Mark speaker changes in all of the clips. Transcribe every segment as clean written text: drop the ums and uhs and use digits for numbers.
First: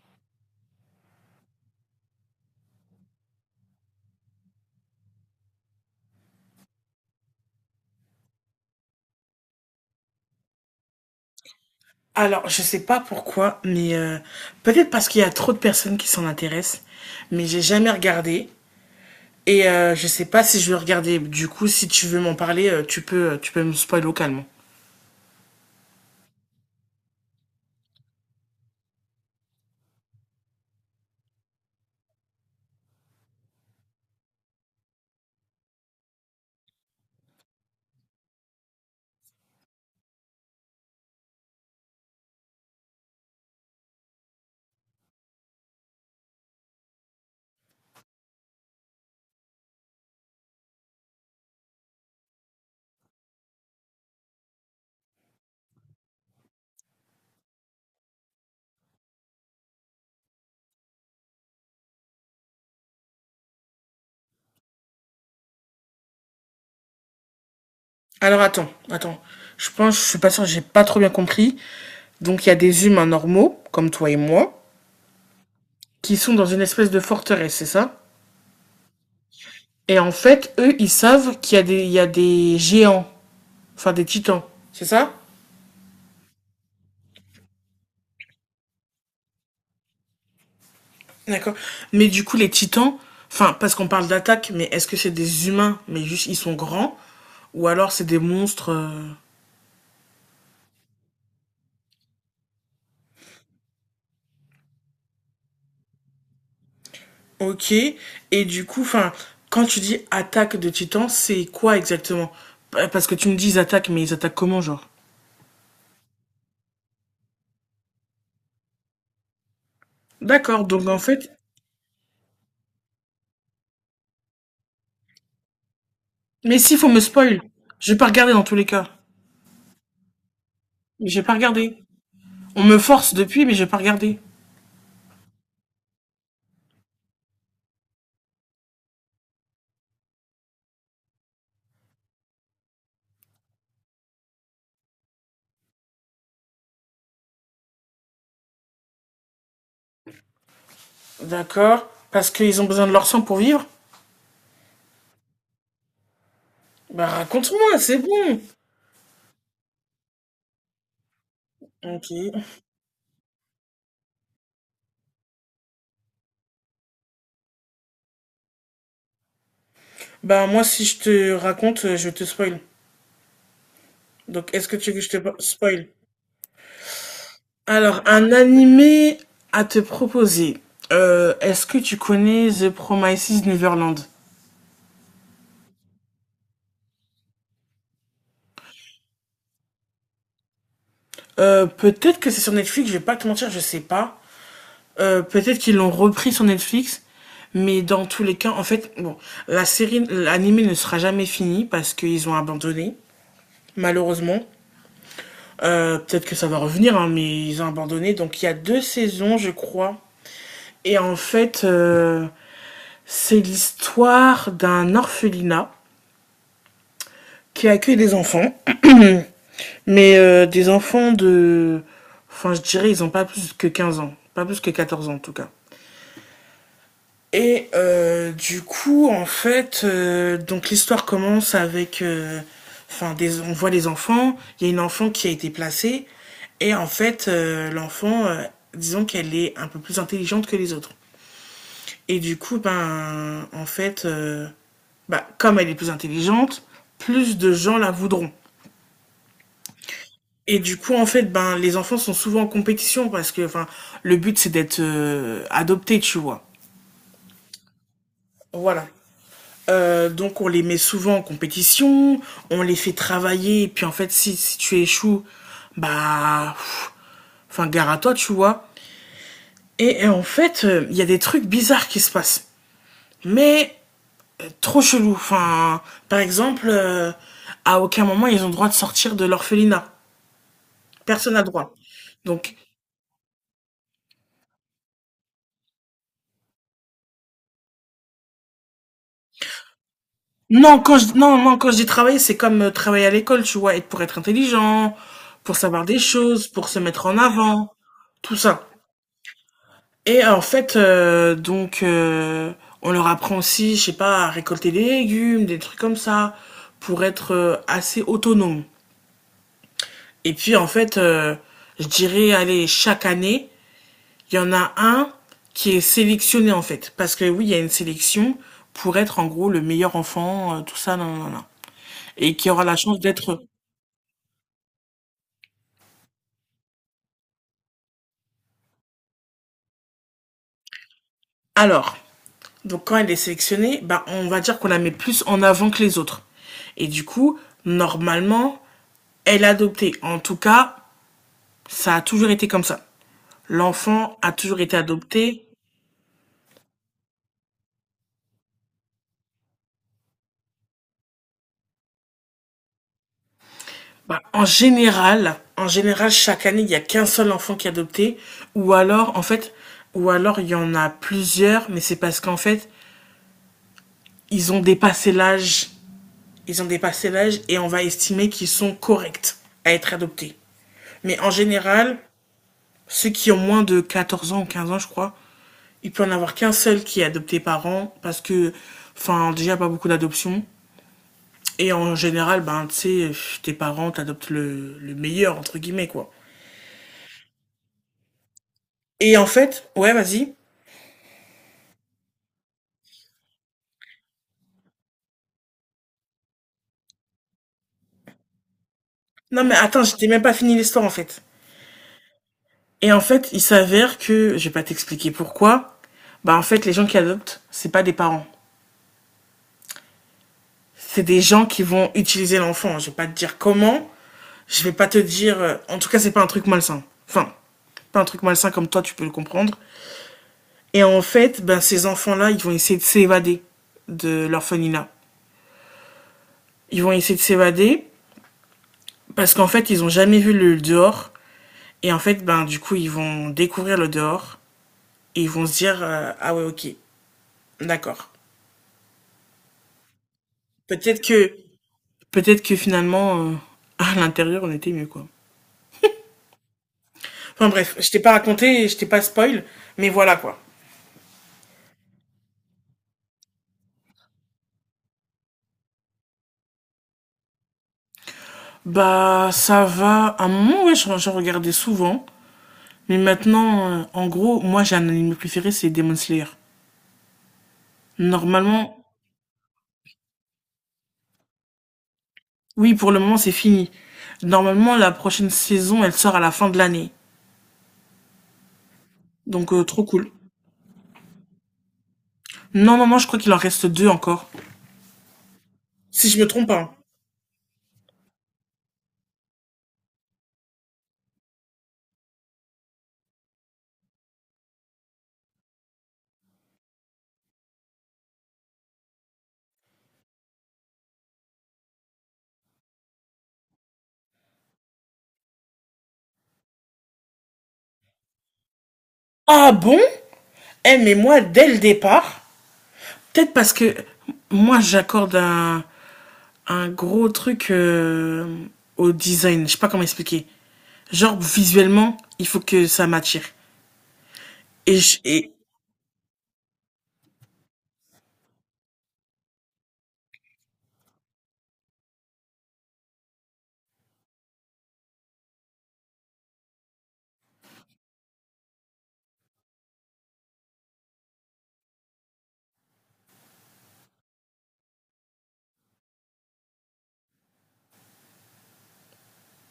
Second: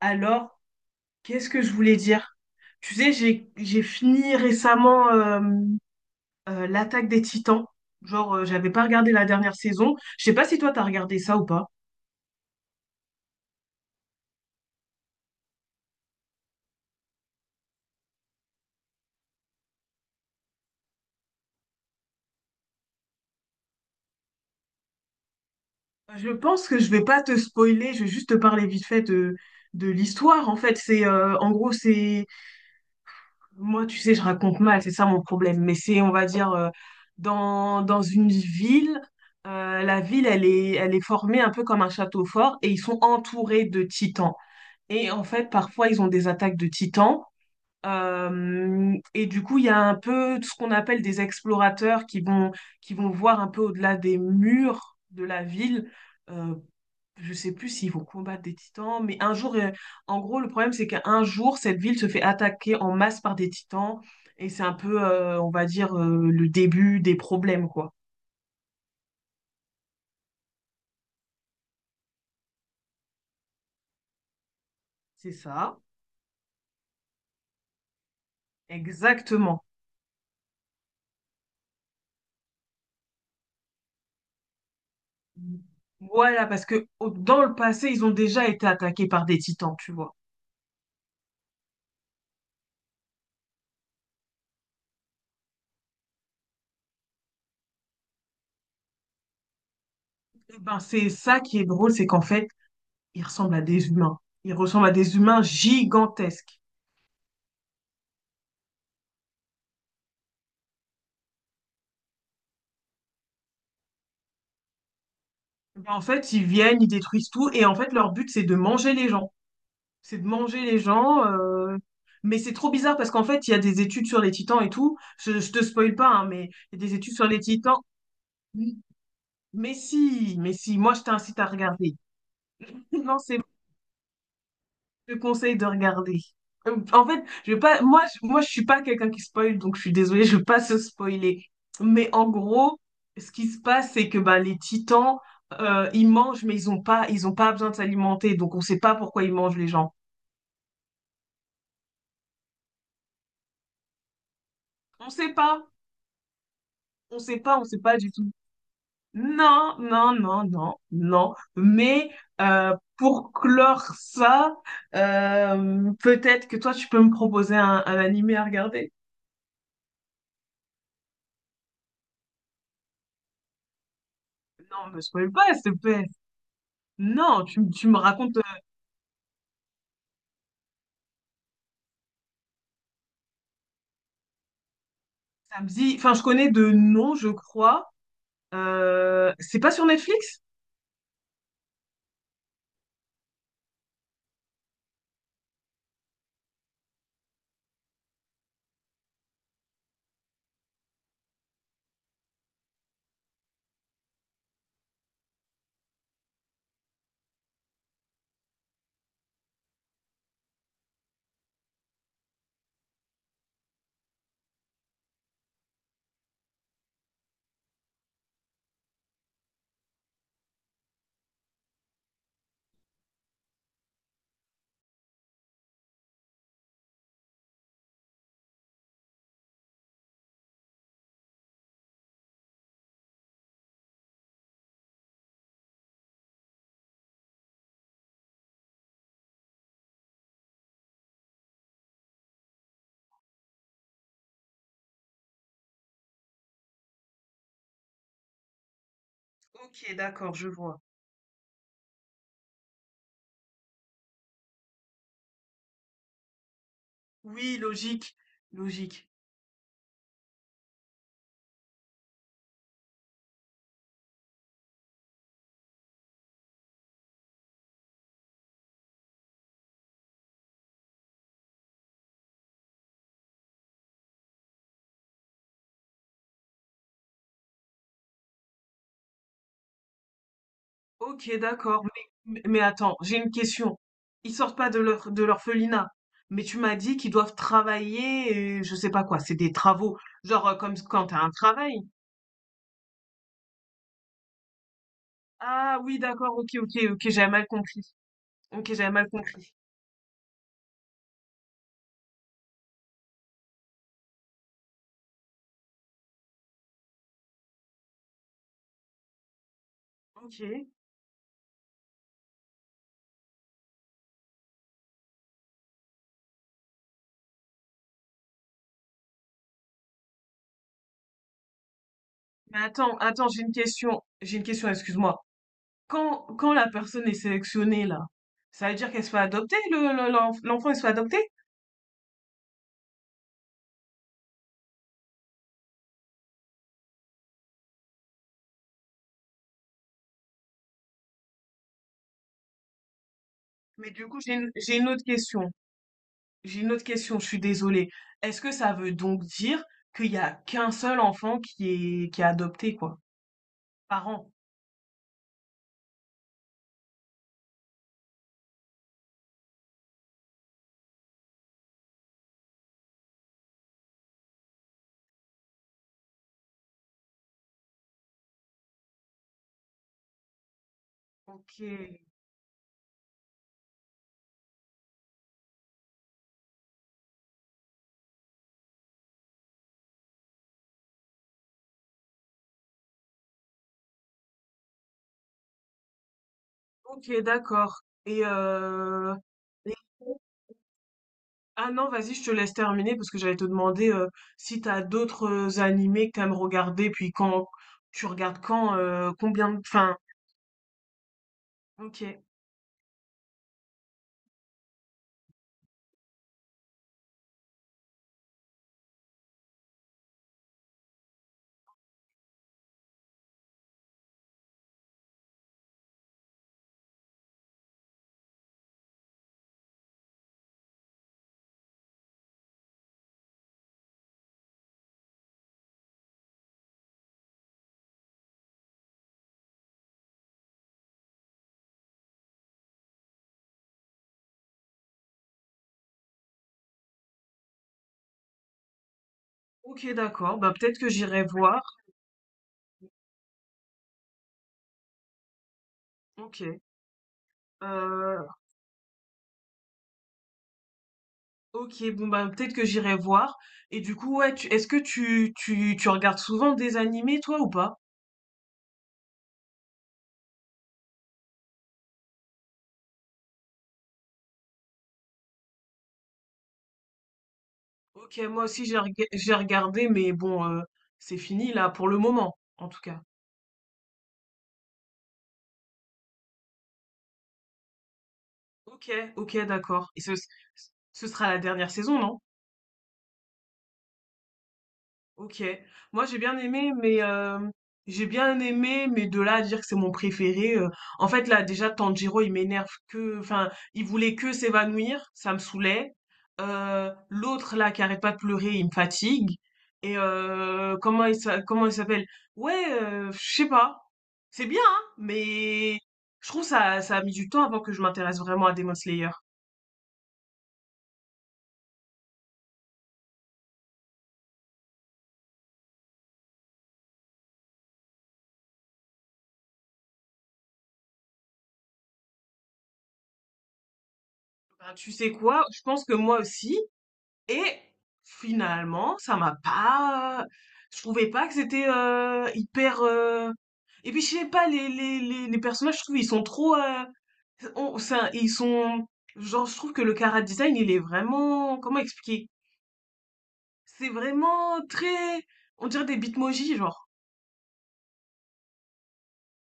Speaker 1: Alors, qu'est-ce que je voulais dire? Tu sais, j'ai fini récemment l'Attaque des Titans. Genre, j'avais pas regardé la dernière saison. Je sais pas si toi t'as regardé ça ou pas.
Speaker 2: Alors, je sais pas pourquoi, mais peut-être parce qu'il y a trop de personnes qui s'en intéressent, mais j'ai jamais regardé. Et je sais pas si je vais regarder. Du coup, si tu veux m'en parler, tu peux me spoiler localement.
Speaker 1: Je pense que je vais pas te spoiler, je vais juste te parler vite fait de l'histoire. En fait, c'est en gros, c'est Moi, tu sais, je raconte mal, c'est ça mon problème. Mais c'est, on va dire, dans une ville, la ville, elle est formée un peu comme un château fort et ils sont entourés de titans. Et en fait, parfois, ils ont des attaques de titans et du coup, il y a un peu tout ce qu'on appelle des explorateurs qui vont voir un peu au-delà des murs de la ville. Euh, je sais plus s'ils vont combattre des titans, mais un jour, en gros, le problème, c'est qu'un jour, cette ville se fait attaquer en masse par des titans. Et c'est un peu, on va dire, le début des problèmes, quoi.
Speaker 2: Alors attends, attends. Je pense, je suis pas sûre, j'ai pas trop bien compris. Donc il y a des humains normaux, comme toi et moi,
Speaker 1: C'est ça.
Speaker 2: qui sont dans une espèce de forteresse, c'est ça?
Speaker 1: Exactement.
Speaker 2: Et en fait, eux, ils savent qu'il y a des géants, enfin des titans, c'est ça?
Speaker 1: Voilà, parce que dans le passé, ils ont déjà été attaqués par des titans, tu vois.
Speaker 2: D'accord. Mais du coup, les titans, enfin, parce qu'on parle d'attaque, mais est-ce que c'est des humains, mais juste ils sont grands, ou alors c'est des monstres.
Speaker 1: Eh ben, c'est ça qui est drôle, c'est qu'en fait, ils ressemblent à des humains. Ils ressemblent à des humains gigantesques.
Speaker 2: Ok. Et du coup, enfin, quand tu dis attaque de titans, c'est quoi exactement? Parce que tu me dis ils attaquent, mais ils attaquent comment, genre?
Speaker 1: Eh ben, en fait, ils viennent, ils détruisent tout, et en fait, leur but, c'est de manger les gens. C'est de manger
Speaker 2: D'accord.
Speaker 1: les
Speaker 2: Donc en
Speaker 1: gens.
Speaker 2: fait.
Speaker 1: euh, Mais c'est trop bizarre parce qu'en fait, il y a des études sur les titans et tout. Je te spoil pas, hein, mais
Speaker 2: Mais si,
Speaker 1: il y
Speaker 2: faut
Speaker 1: a des
Speaker 2: me
Speaker 1: études sur les
Speaker 2: spoil.
Speaker 1: titans.
Speaker 2: Je vais pas regarder dans tous les cas.
Speaker 1: Mais si, moi, je
Speaker 2: Mais j'ai pas
Speaker 1: t'incite à
Speaker 2: regardé.
Speaker 1: regarder.
Speaker 2: On me force
Speaker 1: Non, c'est
Speaker 2: depuis, mais j'ai pas regardé.
Speaker 1: Je te conseille de regarder. En fait, je vais pas, moi, je suis pas quelqu'un qui spoil, donc je suis désolée, je vais pas se spoiler. Mais en gros, ce qui se passe, c'est que bah, les titans, ils mangent, mais ils ont pas besoin de s'alimenter, donc on sait pas pourquoi ils mangent les gens.
Speaker 2: D'accord. Parce qu'ils ont besoin de leur sang pour vivre.
Speaker 1: On sait pas,
Speaker 2: Bah
Speaker 1: on
Speaker 2: raconte-moi,
Speaker 1: sait pas
Speaker 2: c'est
Speaker 1: du tout.
Speaker 2: bon.
Speaker 1: Non, non, non, non, non.
Speaker 2: Ok.
Speaker 1: Mais pour clore ça, peut-être que toi, tu peux me proposer un animé à regarder.
Speaker 2: Bah moi, si je te raconte, je te spoil. Donc est-ce que tu
Speaker 1: Non,
Speaker 2: veux que
Speaker 1: me
Speaker 2: je te
Speaker 1: spoil pas, s'il te
Speaker 2: spoil?
Speaker 1: plaît. Non, tu me
Speaker 2: Alors, un
Speaker 1: racontes
Speaker 2: animé à te proposer. Est-ce que tu connais The Promises Neverland?
Speaker 1: samedi. Enfin, je connais de nom, je crois. C'est pas sur Netflix?
Speaker 2: Peut-être que c'est sur Netflix, je vais pas te mentir, je sais pas. Peut-être qu'ils l'ont repris sur Netflix, mais dans tous les cas, en fait, bon, la série, l'animé ne sera jamais fini parce qu'ils ont abandonné, malheureusement. Peut-être que ça va revenir, hein, mais ils ont abandonné. Donc il y a deux saisons, je crois. Et en fait, euh, C'est l'histoire d'un orphelinat qui accueille des enfants, mais des enfants de... Enfin, je dirais, ils ont pas plus que 15 ans. Pas plus que 14 ans, en tout cas. Et du coup, en fait, donc l'histoire commence avec. Enfin, on voit les enfants. Il y a une enfant qui a été placée. Et en fait, l'enfant, disons qu'elle est un peu plus intelligente que les autres. Et du coup, ben, en fait, bah, comme elle est plus intelligente, plus de gens la voudront.
Speaker 1: Ok, d'accord, je
Speaker 2: Et du
Speaker 1: vois.
Speaker 2: coup, en fait, ben, les enfants sont souvent en compétition parce que, enfin, le but c'est d'être adopté, tu vois.
Speaker 1: Oui, logique,
Speaker 2: Voilà.
Speaker 1: logique.
Speaker 2: Donc on les met souvent en compétition, on les fait travailler, et puis en fait, si tu échoues, bah, pff, enfin, gare à toi, tu vois. Et en fait, il y a des trucs bizarres qui se passent. Mais trop chelou. Enfin, par exemple, à aucun moment ils ont le droit de sortir de l'orphelinat.
Speaker 1: Ok,
Speaker 2: Personne n'a le droit.
Speaker 1: d'accord.
Speaker 2: Donc,
Speaker 1: Mais attends, j'ai une question. Ils sortent pas de leur de l'orphelinat, mais tu m'as dit qu'ils doivent travailler, et je sais pas quoi, c'est des travaux, genre comme
Speaker 2: non,
Speaker 1: quand t'as un
Speaker 2: non, non, quand
Speaker 1: travail.
Speaker 2: je dis travailler, c'est comme travailler à l'école, tu vois, être, pour être intelligent, pour
Speaker 1: Ah
Speaker 2: savoir des
Speaker 1: oui, d'accord,
Speaker 2: choses,
Speaker 1: ok,
Speaker 2: pour
Speaker 1: ok,
Speaker 2: se mettre
Speaker 1: ok,
Speaker 2: en
Speaker 1: j'avais mal
Speaker 2: avant,
Speaker 1: compris.
Speaker 2: tout
Speaker 1: Ok,
Speaker 2: ça.
Speaker 1: j'avais mal compris.
Speaker 2: Et en fait, donc, on leur apprend aussi, je sais pas, à récolter des légumes, des trucs comme ça, pour être assez autonome. Et puis, en
Speaker 1: Ok.
Speaker 2: fait, je dirais, allez, chaque année, il y en a un qui est sélectionné en fait, parce que oui, il y a une sélection pour être en gros le meilleur enfant, tout ça, non, non, non. Et qui
Speaker 1: Mais
Speaker 2: aura la
Speaker 1: attends,
Speaker 2: chance
Speaker 1: attends,
Speaker 2: d'être...
Speaker 1: j'ai une question. J'ai une question, excuse-moi. Quand la personne est sélectionnée, là, ça veut dire qu'elle se fait adopter, l'enfant, il se fait adopter?
Speaker 2: Alors, donc quand elle est sélectionnée, bah, on va dire qu'on la met plus en avant que les autres. Et du coup, normalement, elle est adoptée. En tout cas, ça a toujours été comme ça.
Speaker 1: Mais du
Speaker 2: L'enfant
Speaker 1: coup,
Speaker 2: a toujours été
Speaker 1: j'ai une autre
Speaker 2: adopté.
Speaker 1: question. J'ai une autre question, je suis désolée. Est-ce que ça veut donc dire qu'il y a qu'un seul enfant qui est adopté, quoi, par
Speaker 2: Bah,
Speaker 1: an?
Speaker 2: en général, chaque année, il n'y a qu'un seul enfant qui est adopté, ou alors, en fait, ou alors il y en a plusieurs, mais c'est parce qu'en fait, ils ont dépassé l'âge, ils ont dépassé l'âge et on va estimer qu'ils sont corrects à être adoptés. Mais en général,
Speaker 1: Ok.
Speaker 2: ceux qui ont moins de 14 ans ou 15 ans, je crois, il peut en avoir qu'un seul qui est adopté par an, parce que, enfin, déjà, pas beaucoup d'adoptions. Et en général, ben, tu sais, tes parents t'adoptent le meilleur, entre guillemets, quoi.
Speaker 1: Ok, d'accord et
Speaker 2: Et en fait,
Speaker 1: et
Speaker 2: ouais, vas-y.
Speaker 1: ah non, vas-y, je te laisse terminer parce que j'allais te demander, si t'as d'autres, animés que tu aimes regarder, puis quand tu regardes quand,
Speaker 2: Non,
Speaker 1: combien
Speaker 2: mais
Speaker 1: de
Speaker 2: attends,
Speaker 1: enfin,
Speaker 2: j'étais même pas fini l'histoire, en fait.
Speaker 1: Ok.
Speaker 2: Et en fait, il s'avère que, je vais pas t'expliquer pourquoi, bah, en fait, les gens qui adoptent, c'est pas des parents. C'est des gens qui vont utiliser l'enfant. Je vais pas te dire comment, je vais pas te dire, en tout cas, c'est pas un truc malsain. Enfin, pas un truc malsain comme toi, tu peux le comprendre. Et en fait, ben, ces enfants-là, ils vont essayer de s'évader de l'orphelinat. Ils vont essayer de s'évader parce qu'en fait, ils ont jamais vu le dehors. Et en fait, ben, du coup, ils vont découvrir le dehors. Et ils vont se dire, ah ouais, ok, d'accord.
Speaker 1: Ok, d'accord, bah, peut-être que
Speaker 2: peut-être
Speaker 1: j'irai
Speaker 2: que
Speaker 1: voir.
Speaker 2: peut-être que finalement à l'intérieur on était mieux, quoi.
Speaker 1: OK,
Speaker 2: Enfin bref, je t'ai pas
Speaker 1: heu,
Speaker 2: raconté, je t'ai pas spoil, mais voilà, quoi.
Speaker 1: Ok, bon, bah, peut-être que j'irai voir et du coup, ouais, tu est-ce que tu regardes souvent des animés toi ou pas?
Speaker 2: Bah, ça va, à un moment, ouais, je regardais souvent, mais maintenant en gros, moi j'ai un anime préféré, c'est Demon Slayer.
Speaker 1: Ok, moi aussi
Speaker 2: Normalement.
Speaker 1: j'ai regardé mais bon, c'est fini là pour le moment, en
Speaker 2: Oui,
Speaker 1: tout
Speaker 2: pour le
Speaker 1: cas.
Speaker 2: moment c'est fini. Normalement la prochaine saison elle sort à la fin de l'année.
Speaker 1: Ok, ok,
Speaker 2: Donc trop
Speaker 1: d'accord. Et
Speaker 2: cool.
Speaker 1: ce sera la dernière saison, non?
Speaker 2: Non, non, non, je crois qu'il en reste deux encore,
Speaker 1: Ok. Moi,
Speaker 2: si
Speaker 1: j'ai
Speaker 2: je me
Speaker 1: bien
Speaker 2: trompe
Speaker 1: aimé,
Speaker 2: pas.
Speaker 1: mais j'ai bien aimé, mais de là à dire que c'est mon préféré. Euh, en fait, là, déjà, Tanjiro, enfin, il voulait que s'évanouir, ça me saoulait. L'autre là qui arrête pas de pleurer, il me fatigue. Et comment il s'appelle? Ouais, je sais pas. C'est bien, hein, mais je trouve ça a mis du temps avant que je m'intéresse vraiment à Demon Slayer.
Speaker 2: Ah bon? Eh mais moi, dès le départ, peut-être parce que moi, j'accorde un gros truc au design. Je sais pas comment expliquer. Genre, visuellement, il faut que ça m'attire.
Speaker 1: Ben,
Speaker 2: Et,
Speaker 1: tu
Speaker 2: je-
Speaker 1: sais
Speaker 2: et...
Speaker 1: quoi? Je pense que moi aussi. Et finalement, ça m'a pas. Je trouvais pas que c'était hyper. Euh, et puis je sais pas, les personnages, je trouve, ils sont trop. Euh, c'est ils sont. Genre, je trouve que le chara design, il est vraiment. Comment expliquer? C'est vraiment très. On dirait des bitmojis, genre.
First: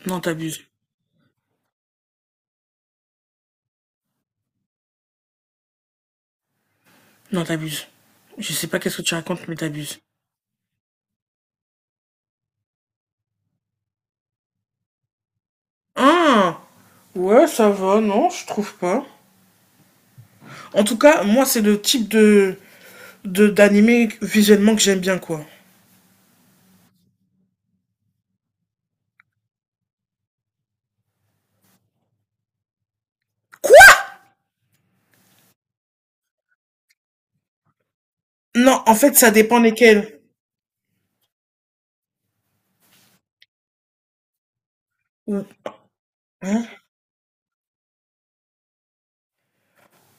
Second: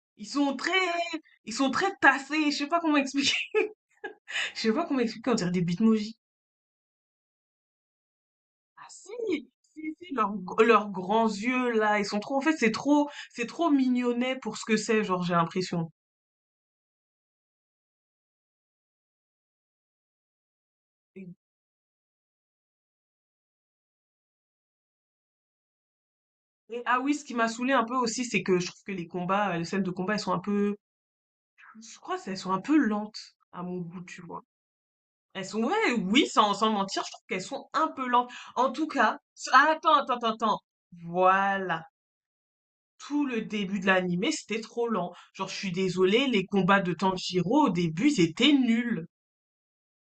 Speaker 2: Non,
Speaker 1: Ils sont
Speaker 2: t'abuses.
Speaker 1: très. Ils sont très tassés. Je sais pas comment expliquer. Je sais pas comment expliquer. On dirait des bitmojis.
Speaker 2: Non, t'abuses. Je sais pas
Speaker 1: Ah
Speaker 2: qu'est-ce que tu racontes,
Speaker 1: si,
Speaker 2: mais
Speaker 1: si,
Speaker 2: t'abuses.
Speaker 1: si, leurs grands yeux là, ils sont trop. En fait, c'est trop mignonnet pour ce que c'est, genre j'ai l'impression.
Speaker 2: Ah. Ouais, ça va, non, je trouve pas. En tout cas,
Speaker 1: Et,
Speaker 2: moi, c'est le type de d'animé visuellement que j'aime bien, quoi.
Speaker 1: ah oui, ce qui m'a saoulé un peu aussi, c'est que je trouve que les combats, les scènes de combat, elles sont un peu, je crois, qu'elles sont un peu lentes à mon
Speaker 2: Quoi?
Speaker 1: goût, tu vois. Elles sont, ouais, oui, sans mentir, je trouve qu'elles sont un peu lentes. En
Speaker 2: Non,
Speaker 1: tout
Speaker 2: en fait,
Speaker 1: cas,
Speaker 2: ça dépend
Speaker 1: ah, attends, attends,
Speaker 2: lesquels.
Speaker 1: attends, attends. Voilà. Tout le début de l'animé, c'était trop lent.
Speaker 2: Ou-
Speaker 1: Genre, je suis désolée, les
Speaker 2: hein?
Speaker 1: combats de Tanjiro au début, c'était nul.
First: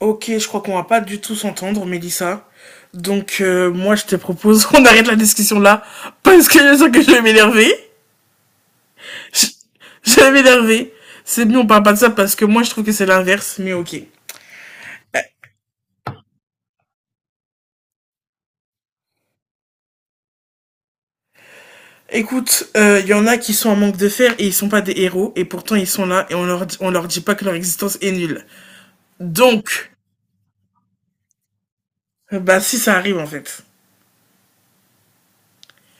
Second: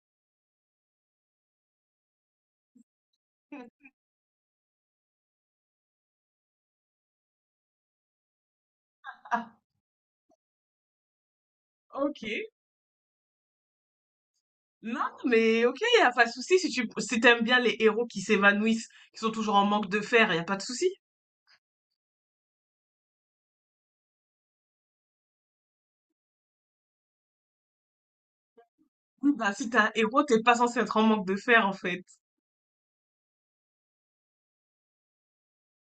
Speaker 2: Ok, je crois qu'on va pas du tout s'entendre, Mélissa. Donc, moi, je te propose qu'on arrête la discussion là, parce que je sens que je vais m'énerver. Je,
Speaker 1: Ah,
Speaker 2: je vais m'énerver. C'est mieux, on parle pas de ça,
Speaker 1: ok.
Speaker 2: parce que moi, je trouve que c'est l'inverse, mais ok.
Speaker 1: Non, mais ok, y a pas de souci si t'aimes bien les héros qui s'évanouissent, qui sont toujours en manque de fer, y a pas de souci.
Speaker 2: Écoute, il y en a qui sont en manque de fer et ils sont pas des héros, et pourtant ils sont là, et on leur dit pas que leur existence est nulle.
Speaker 1: Oui, bah si t'es
Speaker 2: Donc,
Speaker 1: un héros, t'es pas censé être en manque de fer en fait.
Speaker 2: bah si ça arrive en fait.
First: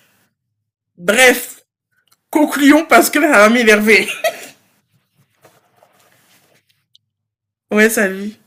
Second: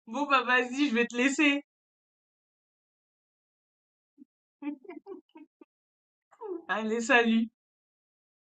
Speaker 1: Bon bah vas-y, je vais te laisser.
Speaker 2: Bref, concluons, parce que là, ça va m'énerver.
Speaker 1: Allez, salut.
Speaker 2: Ouais, salut.